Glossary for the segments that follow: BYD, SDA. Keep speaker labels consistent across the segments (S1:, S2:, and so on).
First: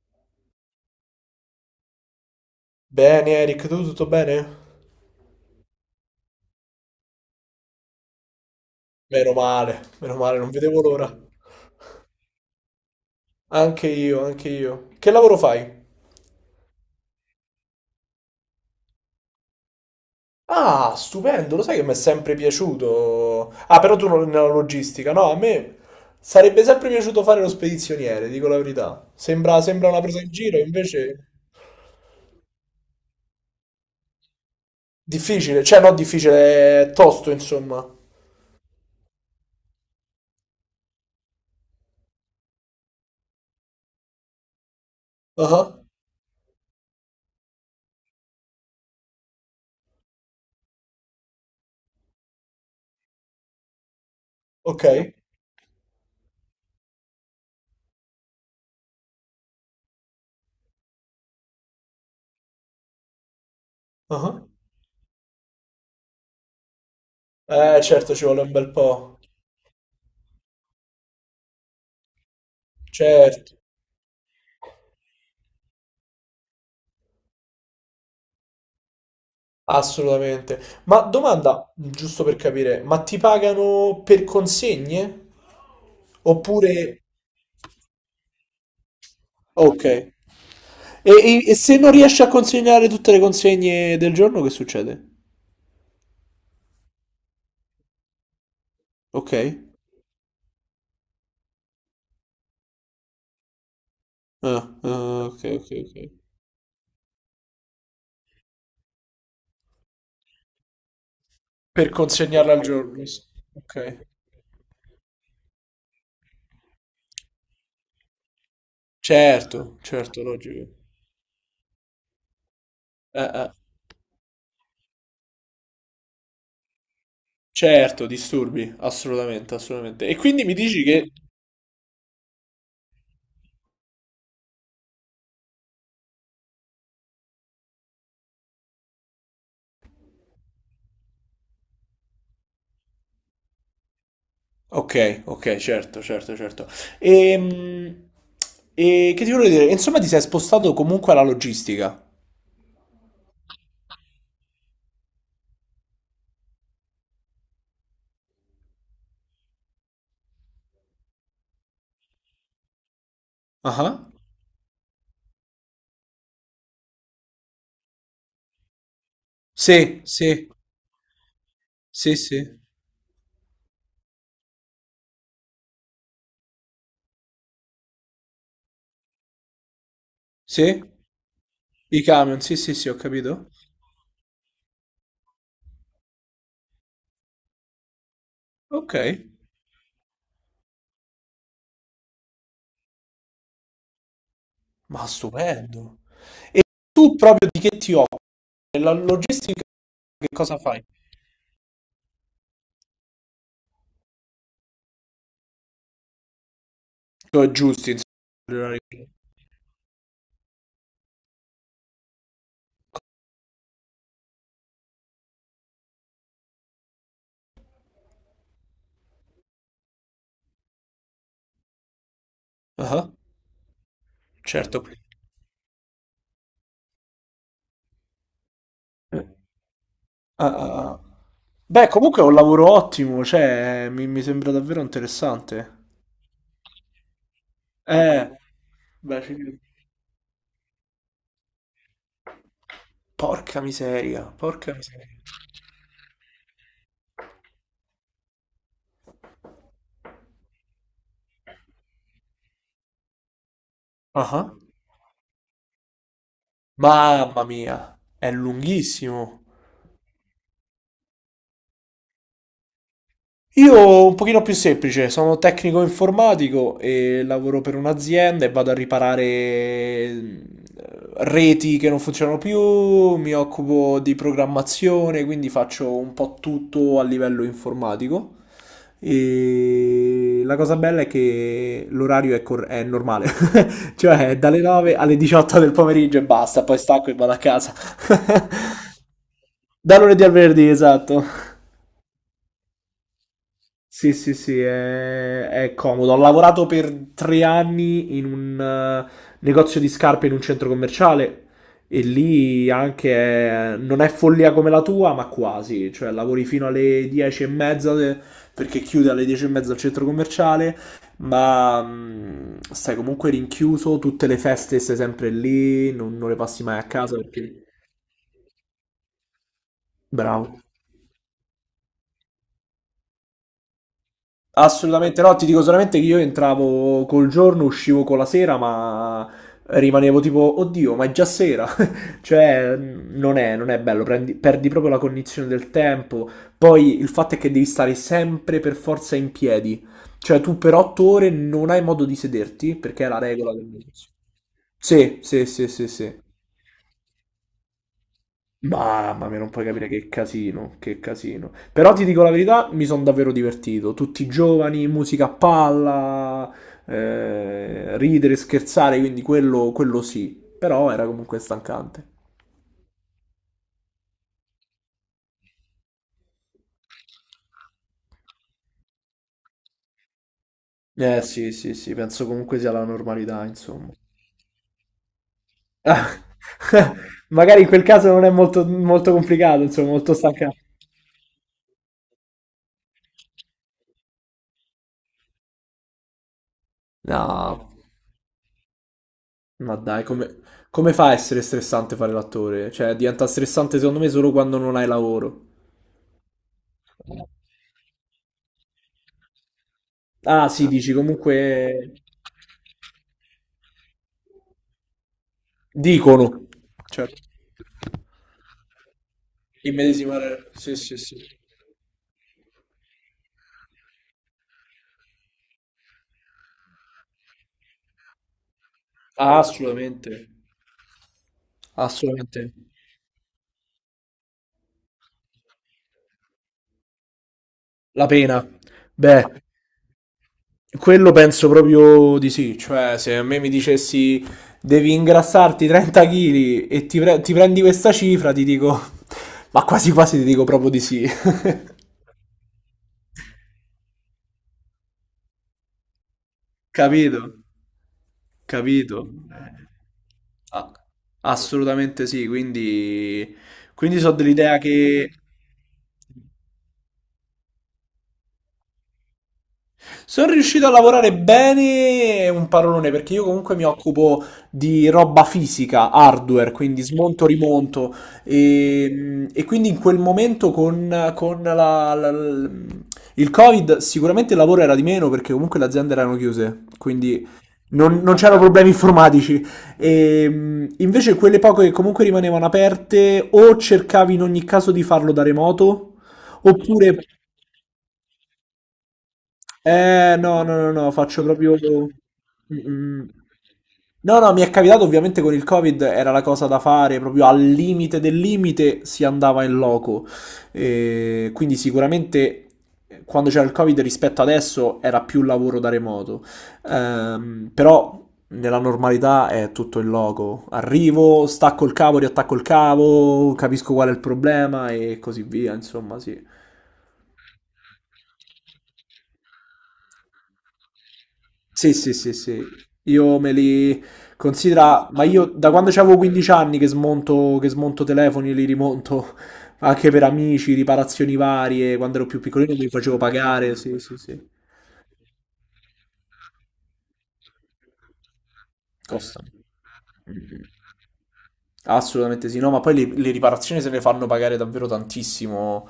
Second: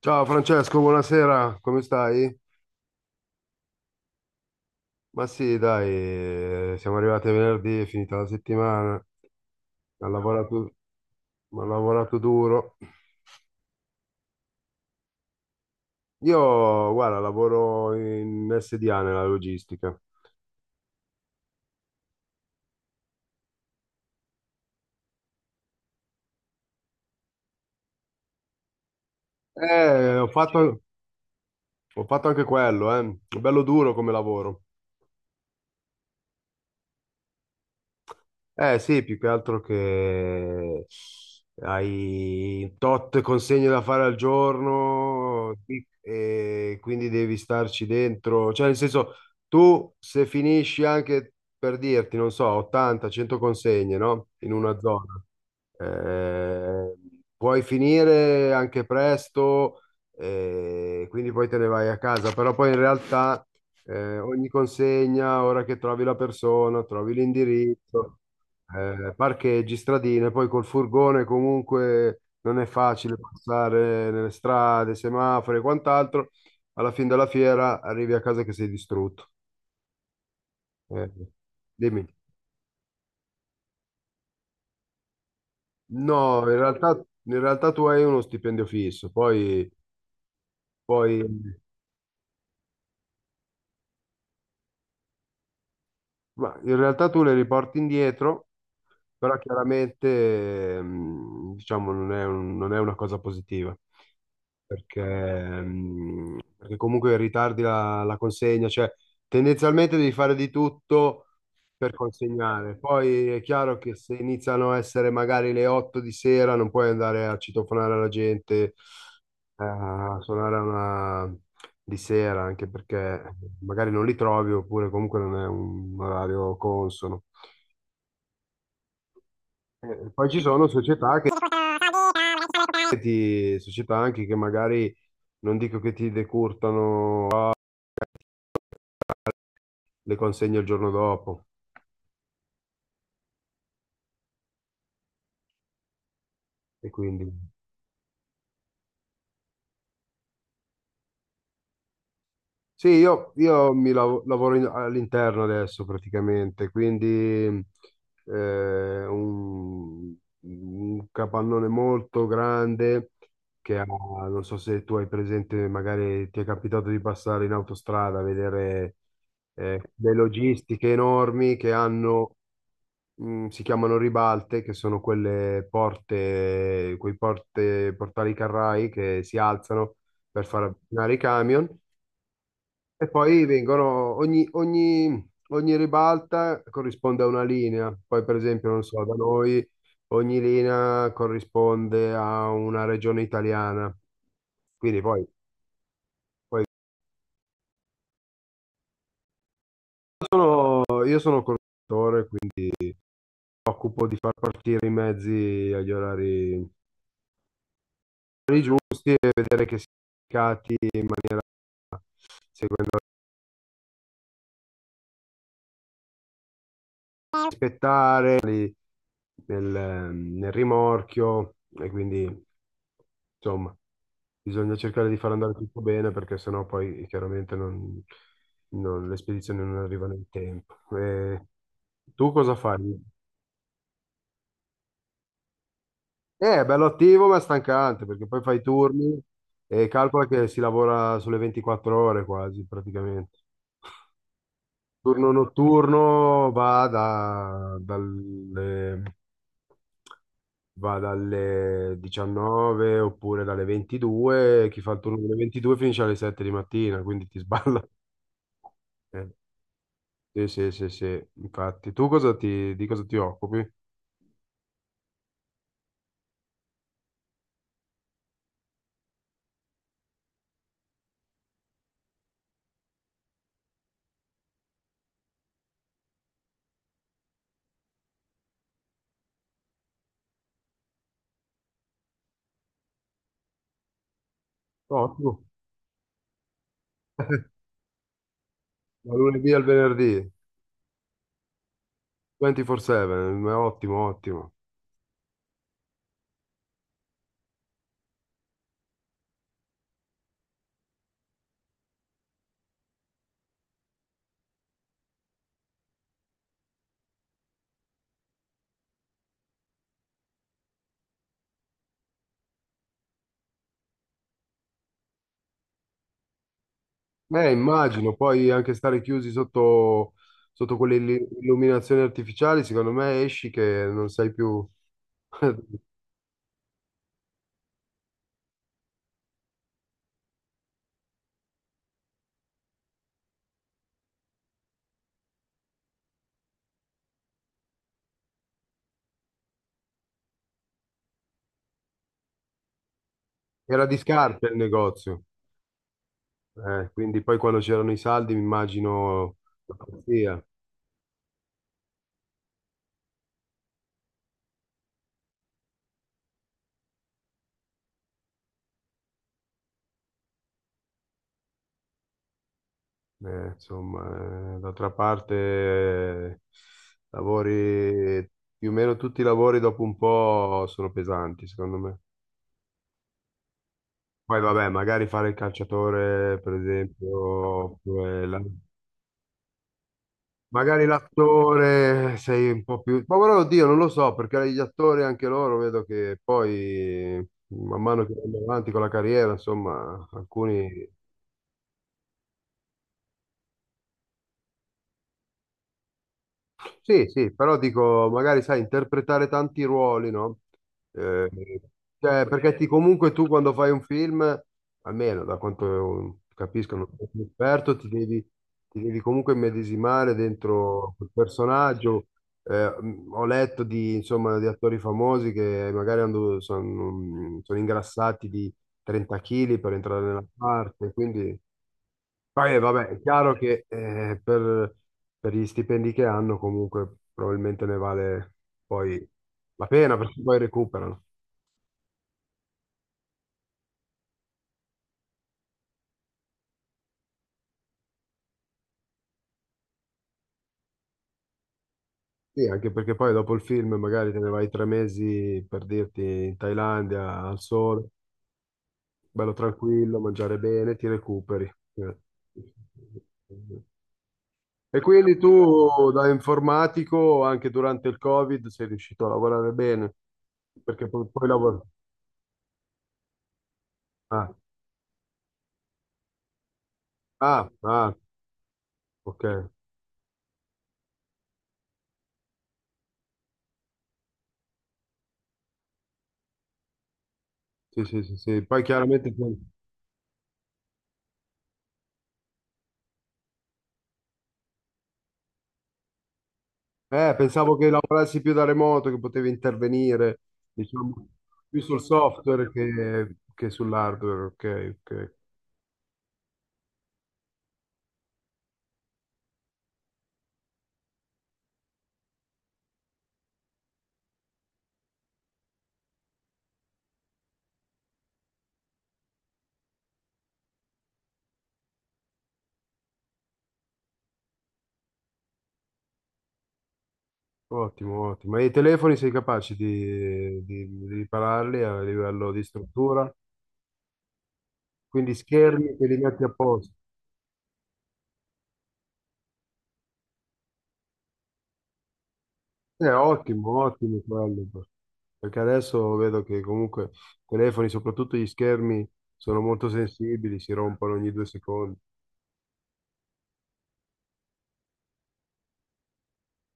S1: Ciao Francesco, buonasera, come stai?
S2: Bene Eric, tu tutto bene?
S1: Ma sì, dai, siamo arrivati a venerdì, è finita la settimana, ho
S2: Meno male, non
S1: lavorato,
S2: vedevo l'ora.
S1: ho lavorato duro.
S2: Anche io, anche io. Che lavoro fai?
S1: Io, guarda, lavoro in SDA nella logistica.
S2: Ah, stupendo, lo sai che mi è sempre piaciuto. Ah, però tu non nella logistica, no? A me sarebbe sempre piaciuto fare lo spedizioniere, dico la verità. Sembra una
S1: Eh,
S2: presa
S1: ho
S2: in giro,
S1: fatto,
S2: invece
S1: ho fatto anche quello, eh. Bello duro come lavoro.
S2: difficile, cioè no, difficile, è tosto, insomma.
S1: Eh sì, più che altro che hai tot consegne da fare al giorno
S2: Ah,
S1: sì, e quindi devi starci dentro. Cioè, nel senso, tu se finisci anche per dirti, non so, 80-100 consegne, no? In una
S2: ok.
S1: zona. Eh, puoi finire anche presto, quindi poi te ne vai a casa, però poi in realtà
S2: Ah.
S1: ogni consegna, ora che trovi la persona, trovi
S2: Certo,
S1: l'indirizzo.
S2: ci vuole un bel po'.
S1: Parcheggi, stradine, poi col furgone comunque non è facile
S2: Certo.
S1: passare nelle strade, semafori e quant'altro. Alla fine della fiera arrivi a casa che sei distrutto.
S2: Assolutamente. Ma
S1: Eh,
S2: domanda,
S1: dimmi.
S2: giusto per capire, ma ti pagano per consegne?
S1: No,
S2: Oppure...
S1: in realtà tu hai uno stipendio fisso,
S2: Ok. E,
S1: poi
S2: e- e se non riesci a consegnare tutte le consegne del giorno, che succede?
S1: ma in realtà tu le riporti indietro,
S2: Ok.
S1: però chiaramente diciamo non è una cosa positiva,
S2: Ah, ah, ok,
S1: perché,
S2: ok, ok.
S1: perché comunque ritardi la consegna, cioè tendenzialmente devi fare di tutto
S2: Per
S1: per
S2: consegnarle al
S1: consegnare.
S2: giorno.
S1: Poi è chiaro che
S2: Ok.
S1: se iniziano a essere magari le 8 di sera non puoi andare a citofonare la gente,
S2: Certo,
S1: a
S2: certo,
S1: suonare a
S2: logico.
S1: una di sera, anche perché
S2: Eh.
S1: magari non li trovi oppure comunque non è un orario consono.
S2: Certo, disturbi, assolutamente, assolutamente. E
S1: Poi ci
S2: quindi mi
S1: sono
S2: dici che...
S1: società anche che magari non dico che ti decurtano le consegne il giorno dopo.
S2: Ok, ok, certo, certo, certo.
S1: E quindi
S2: Ehm, E, che ti volevo dire? Insomma, ti sei spostato comunque alla logistica.
S1: sì, io lavoro all'interno adesso praticamente, quindi eh, un, un capannone molto grande che ha,
S2: Ah,
S1: non so se tu hai presente, magari ti è capitato di passare in autostrada a vedere
S2: sì,
S1: le
S2: sì,
S1: logistiche enormi che
S2: sì,
S1: hanno.
S2: sì,
S1: Si chiamano ribalte, che sono quelle porte, portali carrai che si alzano per far
S2: sì,
S1: avvicinare i camion,
S2: i camion, sì, sì, sì, ho
S1: e poi
S2: capito.
S1: vengono, ogni ribalta corrisponde a una linea. Poi, per esempio, non
S2: Ok,
S1: so, da noi ogni linea corrisponde a una regione italiana. Quindi
S2: ma
S1: poi
S2: stupendo. E tu proprio di che ti occupi? La logistica che cosa
S1: io sono
S2: fai?
S1: conduttore, quindi mi occupo di far partire i mezzi agli orari giusti
S2: Tu
S1: e che
S2: aggiusti,
S1: siano indicati
S2: insomma.
S1: in maniera, seguendo, aspettare lì nel rimorchio e quindi insomma
S2: Ah,
S1: bisogna cercare di far andare
S2: certo.
S1: tutto bene perché sennò poi chiaramente le spedizioni non
S2: Eh,
S1: arrivano in tempo.
S2: ah,
S1: E
S2: ah, ah.
S1: tu cosa
S2: Beh,
S1: fai?
S2: comunque è un lavoro ottimo, cioè, mi sembra davvero interessante.
S1: È bello attivo ma è stancante perché poi fai i
S2: Eh,
S1: turni e
S2: beh,
S1: calcola
S2: sì.
S1: che si lavora sulle 24 ore quasi praticamente.
S2: Porca miseria,
S1: Turno
S2: porca miseria.
S1: notturno va dalle 19 oppure dalle 22, chi fa il turno delle
S2: Ah,
S1: 22 finisce alle 7 di mattina, quindi ti sballa.
S2: mamma mia, è
S1: Eh,
S2: lunghissimo.
S1: Sì, sì, sì, sì, infatti. Di cosa ti occupi?
S2: Io un pochino più semplice, sono tecnico informatico e lavoro per un'azienda e vado a riparare reti che non funzionano più, mi occupo di programmazione, quindi faccio un po' tutto a livello informatico. E la cosa bella è che l'orario è normale, cioè è
S1: Ottimo,
S2: dalle 9 alle 18 del pomeriggio e basta, poi stacco e vado a casa.
S1: dal lunedì al venerdì,
S2: Da lunedì al venerdì, esatto.
S1: 24/7, ottimo, ottimo.
S2: Sì, sì, sì, è comodo. Ho lavorato per 3 anni in un negozio di scarpe in un centro commerciale e lì anche non è follia come la tua, ma quasi. Cioè, lavori fino alle 10 e mezza perché chiude alle 10 e mezza il centro commerciale, ma stai comunque rinchiuso, tutte le feste stai sempre lì, non le passi mai a casa
S1: Immagino,
S2: perché...
S1: poi anche stare chiusi sotto quelle
S2: Bravo.
S1: illuminazioni artificiali, secondo me esci che non sai più.
S2: Assolutamente no, ti dico solamente che io entravo col giorno, uscivo con la sera, ma rimanevo tipo, oddio, ma è già sera. Cioè, non è bello, perdi proprio la cognizione del tempo. Poi il fatto è che devi stare sempre per forza in piedi. Cioè, tu per 8 ore non hai modo di sederti,
S1: Era
S2: perché è
S1: di
S2: la regola
S1: scarpe
S2: del...
S1: il negozio.
S2: Sì, sì, sì, sì, sì.
S1: Quindi poi quando c'erano i saldi mi immagino la
S2: Mamma mia, non
S1: pazzia.
S2: puoi capire che casino, che casino. Però ti dico la verità, mi sono davvero divertito. Tutti giovani, musica a palla, ridere, scherzare, quindi quello sì. Però era comunque stancante.
S1: Insomma, d'altra parte lavori, più o meno tutti i lavori dopo un po' sono pesanti, secondo me.
S2: Eh sì, sì, sì, penso comunque sia la normalità,
S1: Poi vabbè,
S2: insomma.
S1: magari fare il calciatore, per esempio, oppure
S2: Magari in quel caso non è molto, molto complicato, insomma,
S1: magari
S2: molto stancante.
S1: l'attore sei un po' più. Ma guarda, oddio, non lo so, perché gli attori anche loro vedo che poi, man mano che vanno
S2: No,
S1: avanti con la carriera, insomma,
S2: ma
S1: alcuni.
S2: dai, come fa a essere stressante fare l'attore? Cioè, diventa stressante secondo me solo quando non hai lavoro.
S1: Sì, sì, però dico, magari sai, interpretare tanti ruoli, no? Eh,
S2: Ah, sì, dici
S1: cioè, perché
S2: comunque.
S1: comunque tu quando fai un film, almeno da quanto capisco, non sono un
S2: Dicono.
S1: esperto,
S2: Certo.
S1: ti devi comunque immedesimare dentro quel
S2: Immedesimare. Sì, sì, sì.
S1: personaggio. Ho letto insomma, di attori famosi che magari sono ingrassati di 30 kg per entrare
S2: Ah,
S1: nella parte,
S2: assolutamente.
S1: quindi. Poi, vabbè, è chiaro
S2: Assolutamente.
S1: che per gli stipendi che hanno comunque probabilmente ne vale
S2: La
S1: poi
S2: pena.
S1: la pena
S2: Beh,
S1: perché poi recuperano.
S2: quello penso proprio di sì. Cioè, se a me mi dicessi devi ingrassarti 30 kg e ti prendi questa cifra, ti dico, ma quasi quasi ti dico proprio di sì.
S1: Sì, anche perché poi dopo il film magari te ne vai 3 mesi per dirti in Thailandia al sole,
S2: Capito?
S1: bello
S2: Capito?
S1: tranquillo, mangiare bene, ti recuperi.
S2: Ah, sì.
S1: Eh.
S2: Assolutamente sì, quindi,
S1: E
S2: quindi so
S1: quindi
S2: dell'idea
S1: tu
S2: che...
S1: da informatico anche durante il Covid sei riuscito a lavorare bene perché
S2: Sono
S1: poi
S2: riuscito a
S1: lavori.
S2: lavorare bene, è un parolone, perché io
S1: Ah,
S2: comunque mi occupo di roba fisica, hardware,
S1: ah,
S2: quindi
S1: ah,
S2: smonto, rimonto,
S1: ok.
S2: e quindi in quel momento con, con la- la- la- il Covid sicuramente il lavoro era di meno perché comunque le aziende erano chiuse,
S1: Sì, sì,
S2: quindi
S1: sì, sì. Poi
S2: non
S1: chiaramente
S2: c'erano problemi informatici. E, invece quelle poche che comunque rimanevano aperte o cercavi in ogni caso di farlo da remoto
S1: pensavo che
S2: oppure
S1: lavorassi più da remoto, che potevi intervenire, diciamo,
S2: no, no, no,
S1: più
S2: no,
S1: sul
S2: faccio proprio...
S1: software
S2: Mm,
S1: che
S2: mm.
S1: sull'hardware. Ok,
S2: No,
S1: ok.
S2: no, mi è capitato ovviamente con il Covid, era la cosa da fare, proprio al limite del limite si andava in loco. Quindi sicuramente quando c'era il Covid rispetto adesso era più lavoro da remoto. Però nella normalità è tutto in loco. Arrivo, stacco il cavo, riattacco il cavo, capisco qual è il problema e così via, insomma, sì.
S1: Ottimo, ottimo. E i telefoni sei capace di ripararli a livello di
S2: Sì, sì, sì,
S1: struttura?
S2: sì. Io me li
S1: Quindi
S2: considera,
S1: schermi che
S2: ma
S1: li
S2: io
S1: metti
S2: da quando
S1: apposta.
S2: avevo 15 anni che smonto telefoni e li rimonto anche per amici, riparazioni varie. Quando ero più piccolino me li
S1: Ottimo,
S2: facevo
S1: ottimo
S2: pagare.
S1: quello.
S2: Sì, sì, sì.
S1: Perché adesso vedo che comunque i telefoni, soprattutto gli schermi, sono molto
S2: Costano.
S1: sensibili, si rompono ogni due secondi.
S2: Assolutamente sì, no, ma poi le riparazioni se ne fanno pagare davvero tantissimo,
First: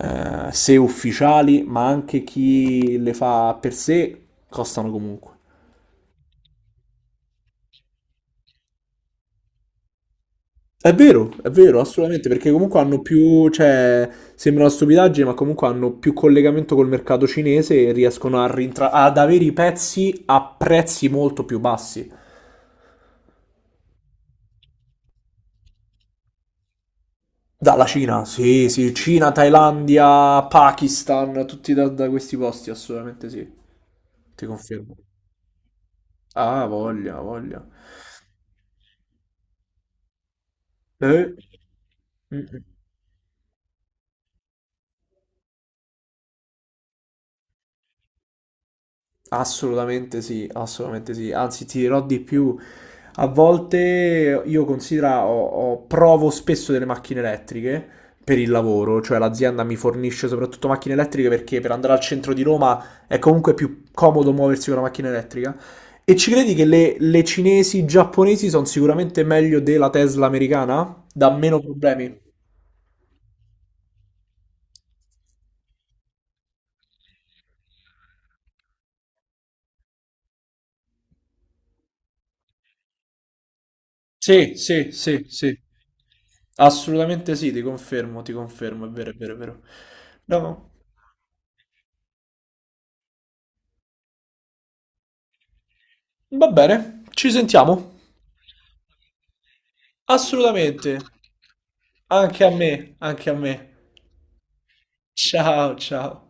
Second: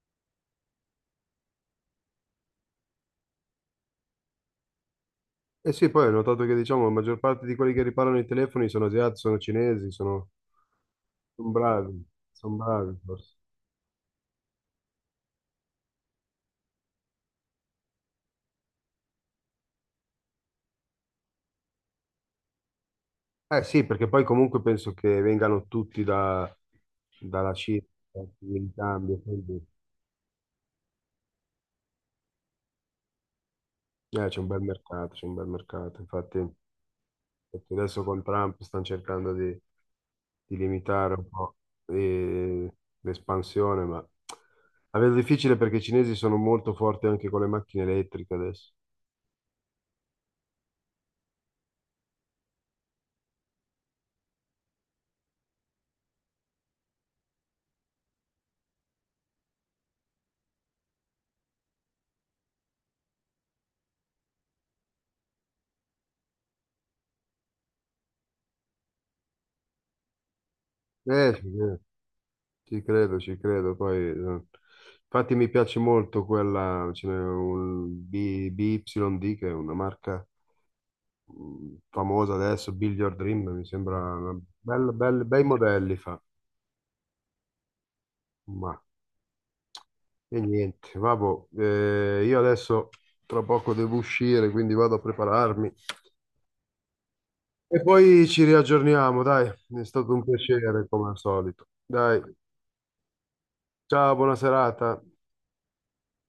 S2: se ufficiali, ma anche chi le fa per sé, costano comunque.
S1: Eh sì, poi ho notato che diciamo la maggior parte di quelli che riparano i telefoni sono asiatici, sono cinesi, sono
S2: È vero,
S1: bravi,
S2: assolutamente, perché
S1: sono
S2: comunque
S1: bravi
S2: hanno
S1: forse.
S2: più, cioè, sembra una stupidaggine, ma comunque hanno più collegamento col mercato cinese e riescono a ad avere i pezzi a prezzi molto più bassi.
S1: Eh sì, perché poi comunque penso che vengano tutti dalla Cina,
S2: Dalla Cina, sì,
S1: in
S2: sì,
S1: cambio,
S2: Cina,
S1: quindi
S2: Thailandia, Pakistan, tutti da questi posti, assolutamente sì.
S1: c'è
S2: Ti
S1: un bel
S2: confermo.
S1: mercato, c'è un bel mercato.
S2: Ah, voglia, voglia.
S1: Infatti adesso con Trump stanno cercando di limitare un
S2: Eh.
S1: po'
S2: Mm, mm.
S1: eh, l'espansione, ma la vedo difficile perché i cinesi sono molto forti anche con le macchine elettriche adesso.
S2: Assolutamente sì, assolutamente sì. Anzi, ti dirò di più. A volte io considera, provo spesso delle macchine elettriche per il lavoro, cioè l'azienda mi fornisce soprattutto macchine elettriche perché per andare al centro di Roma è comunque più comodo muoversi con una macchina elettrica. E ci credi che le cinesi, giapponesi sono sicuramente meglio della Tesla americana? Dà
S1: Sì,
S2: meno
S1: sì.
S2: problemi?
S1: Ci credo, ci credo. Poi, infatti mi piace molto quella, ce n'è un BYD che è una marca famosa adesso, Build Your Dream, mi sembra una
S2: Sì, sì, sì,
S1: bei
S2: sì.
S1: modelli fa.
S2: Assolutamente sì, ti
S1: Ma
S2: confermo, è vero, è vero, è vero.
S1: e
S2: No.
S1: niente, vabbò, io adesso tra poco devo uscire, quindi vado a prepararmi
S2: Va bene, ci
S1: e
S2: sentiamo.
S1: poi ci riaggiorniamo, dai. È stato un piacere
S2: Assolutamente.
S1: come al solito. Dai,
S2: Anche a me, anche a me.
S1: ciao, buona serata.
S2: Ciao, ciao.